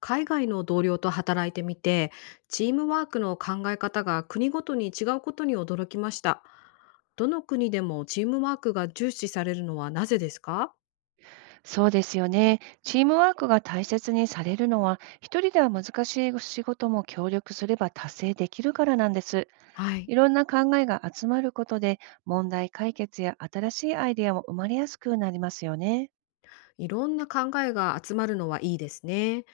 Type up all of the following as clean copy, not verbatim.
海外の同僚と働いてみて、チームワークの考え方が国ごとに違うことに驚きました。どの国でもチームワークが重視されるのはなぜですか？そうですよね。チームワークが大切にされるのは、一人では難しい仕事も協力すれば達成できるからなんです。はい。いろんな考えが集まることで、問題解決や新しいアイデアも生まれやすくなりますよね。いろんな考えが集まるのはいいですね。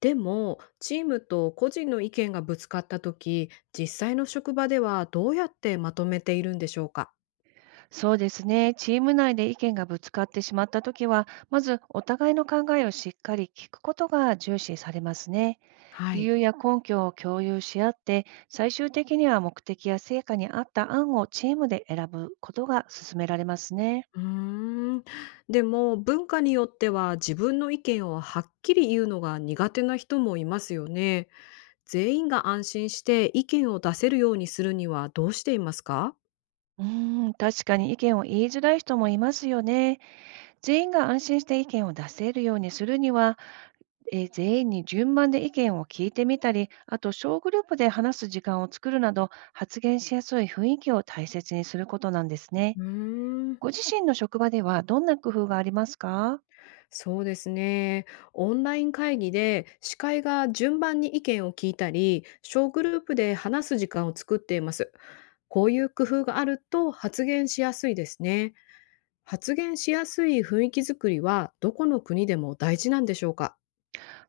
でもチームと個人の意見がぶつかった時、実際の職場ではどうやってまとめているんでしょうか？そうですね。チーム内で意見がぶつかってしまったときは、まずお互いの考えをしっかり聞くことが重視されますね。は理い。由や根拠を共有し合って、最終的には目的や成果に合った案をチームで選ぶことが勧められますね。うーん。でも、文化によっては自分の意見をはっきり言うのが苦手な人もいますよね。全員が安心して意見を出せるようにするにはどうしていますか？うーん、確かに意見を言いづらい人もいますよね。全員が安心して意見を出せるようにするには、全員に順番で意見を聞いてみたり、あと小グループで話す時間を作るなど、発言しやすい雰囲気を大切にすることなんですね。うーん、ご自身の職場ではどんな工夫がありますか？そうですね。オンライン会議で司会が順番に意見を聞いたり、小グループで話す時間を作っています。こういう工夫があると発言しやすいですね。発言しやすい雰囲気づくりはどこの国でも大事なんでしょうか？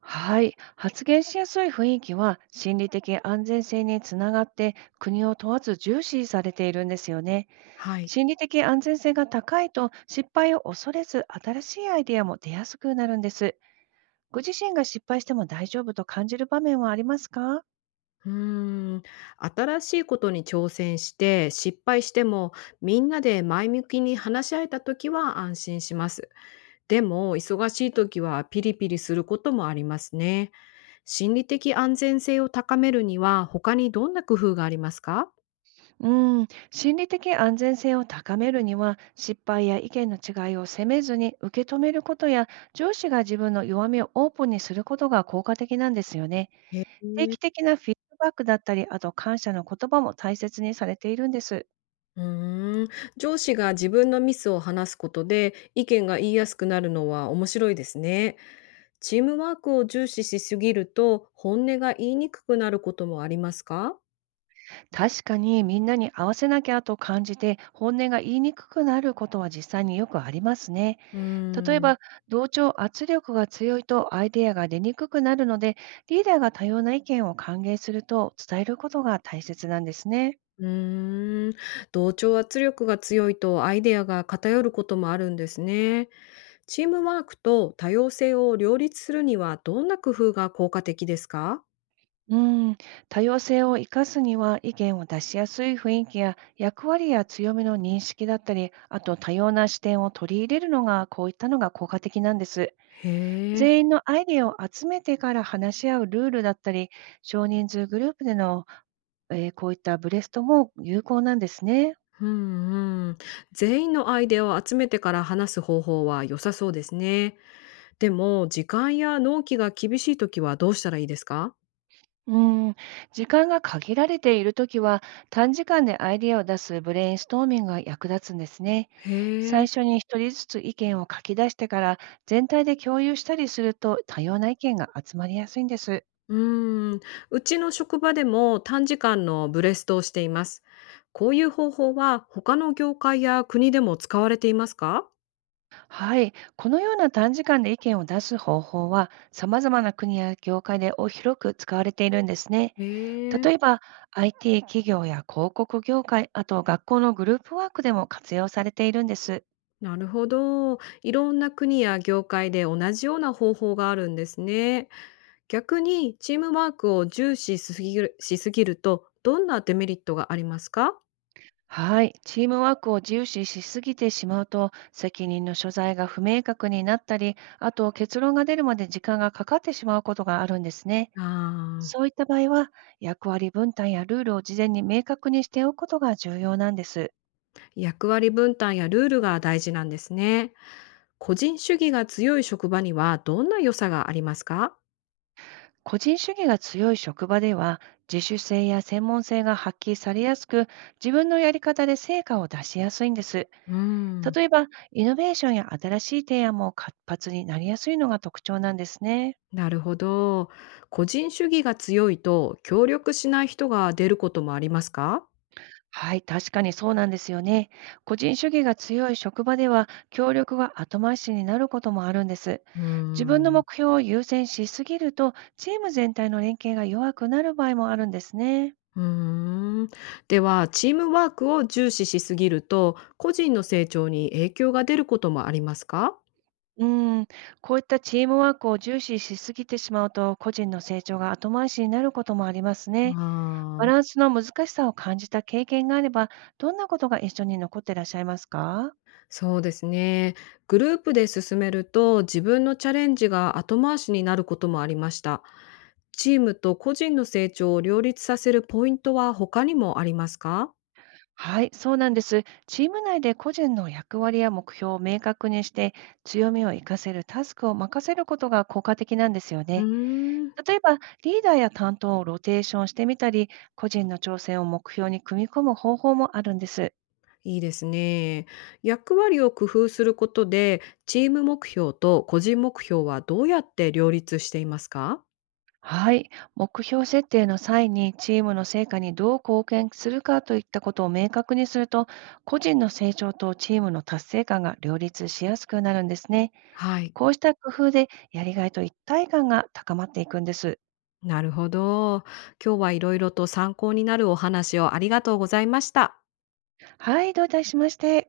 はい、発言しやすい雰囲気は心理的安全性につながって国を問わず重視されているんですよね。はい。心理的安全性が高いと失敗を恐れず新しいアイデアも出やすくなるんです。ご自身が失敗しても大丈夫と感じる場面はありますか？うーん、新しいことに挑戦して失敗しても、みんなで前向きに話し合えた時は安心します。でも忙しい時はピリピリすることもありますね。心理的安全性を高めるには他にどんな工夫がありますか？うん、心理的安全性を高めるには失敗や意見の違いを責めずに受け止めることや上司が自分の弱みをオープンにすることが効果的なんですよね。へえ。定期的なフィードバックだったり、あと感謝の言葉も大切にされているんです。うーん、上司が自分のミスを話すことで意見が言いやすくなるのは面白いですね。チームワークを重視しすぎると本音が言いにくくなることもありますか？確かにみんなに合わせなきゃと感じて、本音が言いにくくなることは実際によくありますね。うー例えん。ば、同調圧力が強いとアイデアが出にくくなるので、リーダーが多様な意見を歓迎すると伝えることが大切なんですね。うーん。同調圧力が強いとアイデアが偏ることもあるんですね。チームワークと多様性を両立するにはどんな工夫が効果的ですか？うん、多様性を生かすには意見を出しやすい雰囲気や役割や強みの認識だったり、あと多様な視点を取り入れるのが、こういったのが効果的なんです。へえ。全員のアイデアを集めてから話し合うルールだったり、少人数グループでの、こういったブレストも有効なんですね。うんうん。全員のアイデアを集めてから話す方法は良さそうですね。でも、時間や納期が厳しいときはどうしたらいいですか？うーん、時間が限られているときは、短時間でアイデアを出すブレインストーミングが役立つんですね。へ最え。初に一人ずつ意見を書き出してから、全体で共有したりすると、多様な意見が集まりやすいんです。うーん、うちの職場でも短時間のブレストをしています。こういう方法は他の業界や国でも使われていますか？はい、このような短時間で意見を出す方法は、様々な国や業界で広く使われているんですね。へえ、例えば、IT 企業や広告業界、あと学校のグループワークでも活用されているんです。なるほど。いろんな国や業界で同じような方法があるんですね。逆にチームワークを重視しすぎるとどんなデメリットがありますか？はい。チームワークを重視しすぎてしまうと、責任の所在が不明確になったり、あと結論が出るまで時間がかかってしまうことがあるんですね。ああ、そういった場合は、役割分担やルールを事前に明確にしておくことが重要なんです。役割分担やルールが大事なんですね。個人主義が強い職場にはどんな良さがありますか？個人主義が強い職場では、自主性や専門性が発揮されやすく、自分のやり方で成果を出しやすいんです。うん。例えば、イノベーションや新しい提案も活発になりやすいのが特徴なんですね。なるほど。個人主義が強いと協力しない人が出ることもありますか？はい、確かにそうなんですよね。個人主義が強い職場では、協力が後回しになることもあるんです。うー自分のん。目標を優先しすぎると、チーム全体の連携が弱くなる場合もあるんですね。うーん。では、チームワークを重視しすぎると、個人の成長に影響が出ることもありますか？うん、こういったチームワークを重視しすぎてしまうと、個人の成長が後回しになることもありますね。バあランあ、スの難しさを感じた経験があれば、どんなことが一緒に残っていらっしゃいますか？そうですね。グループで進めると、自分のチャレンジが後回しになることもありました。チームと個人の成長を両立させるポイントは他にもありますか？はい、そうなんです。チーム内で個人の役割や目標を明確にして、強みを活かせるタスクを任せることが効果的なんですようね。ーん。例えば、リーダーや担当をローテーションしてみたり、個人の挑戦を目標に組み込む方法もあるんです。いいですね。役割を工夫することで、チーム目標と個人目標はどうやって両立していますか？はい、目標設定の際にチームの成果にどう貢献するかといったことを明確にすると、個人の成長とチームの達成感が両立しやすくなるんですね。はい。こうした工夫で、やりがいと一体感が高まっていくんです。なるほど。今日はいろいろと参考になるお話をありがとうございました。はい、どういたしまして。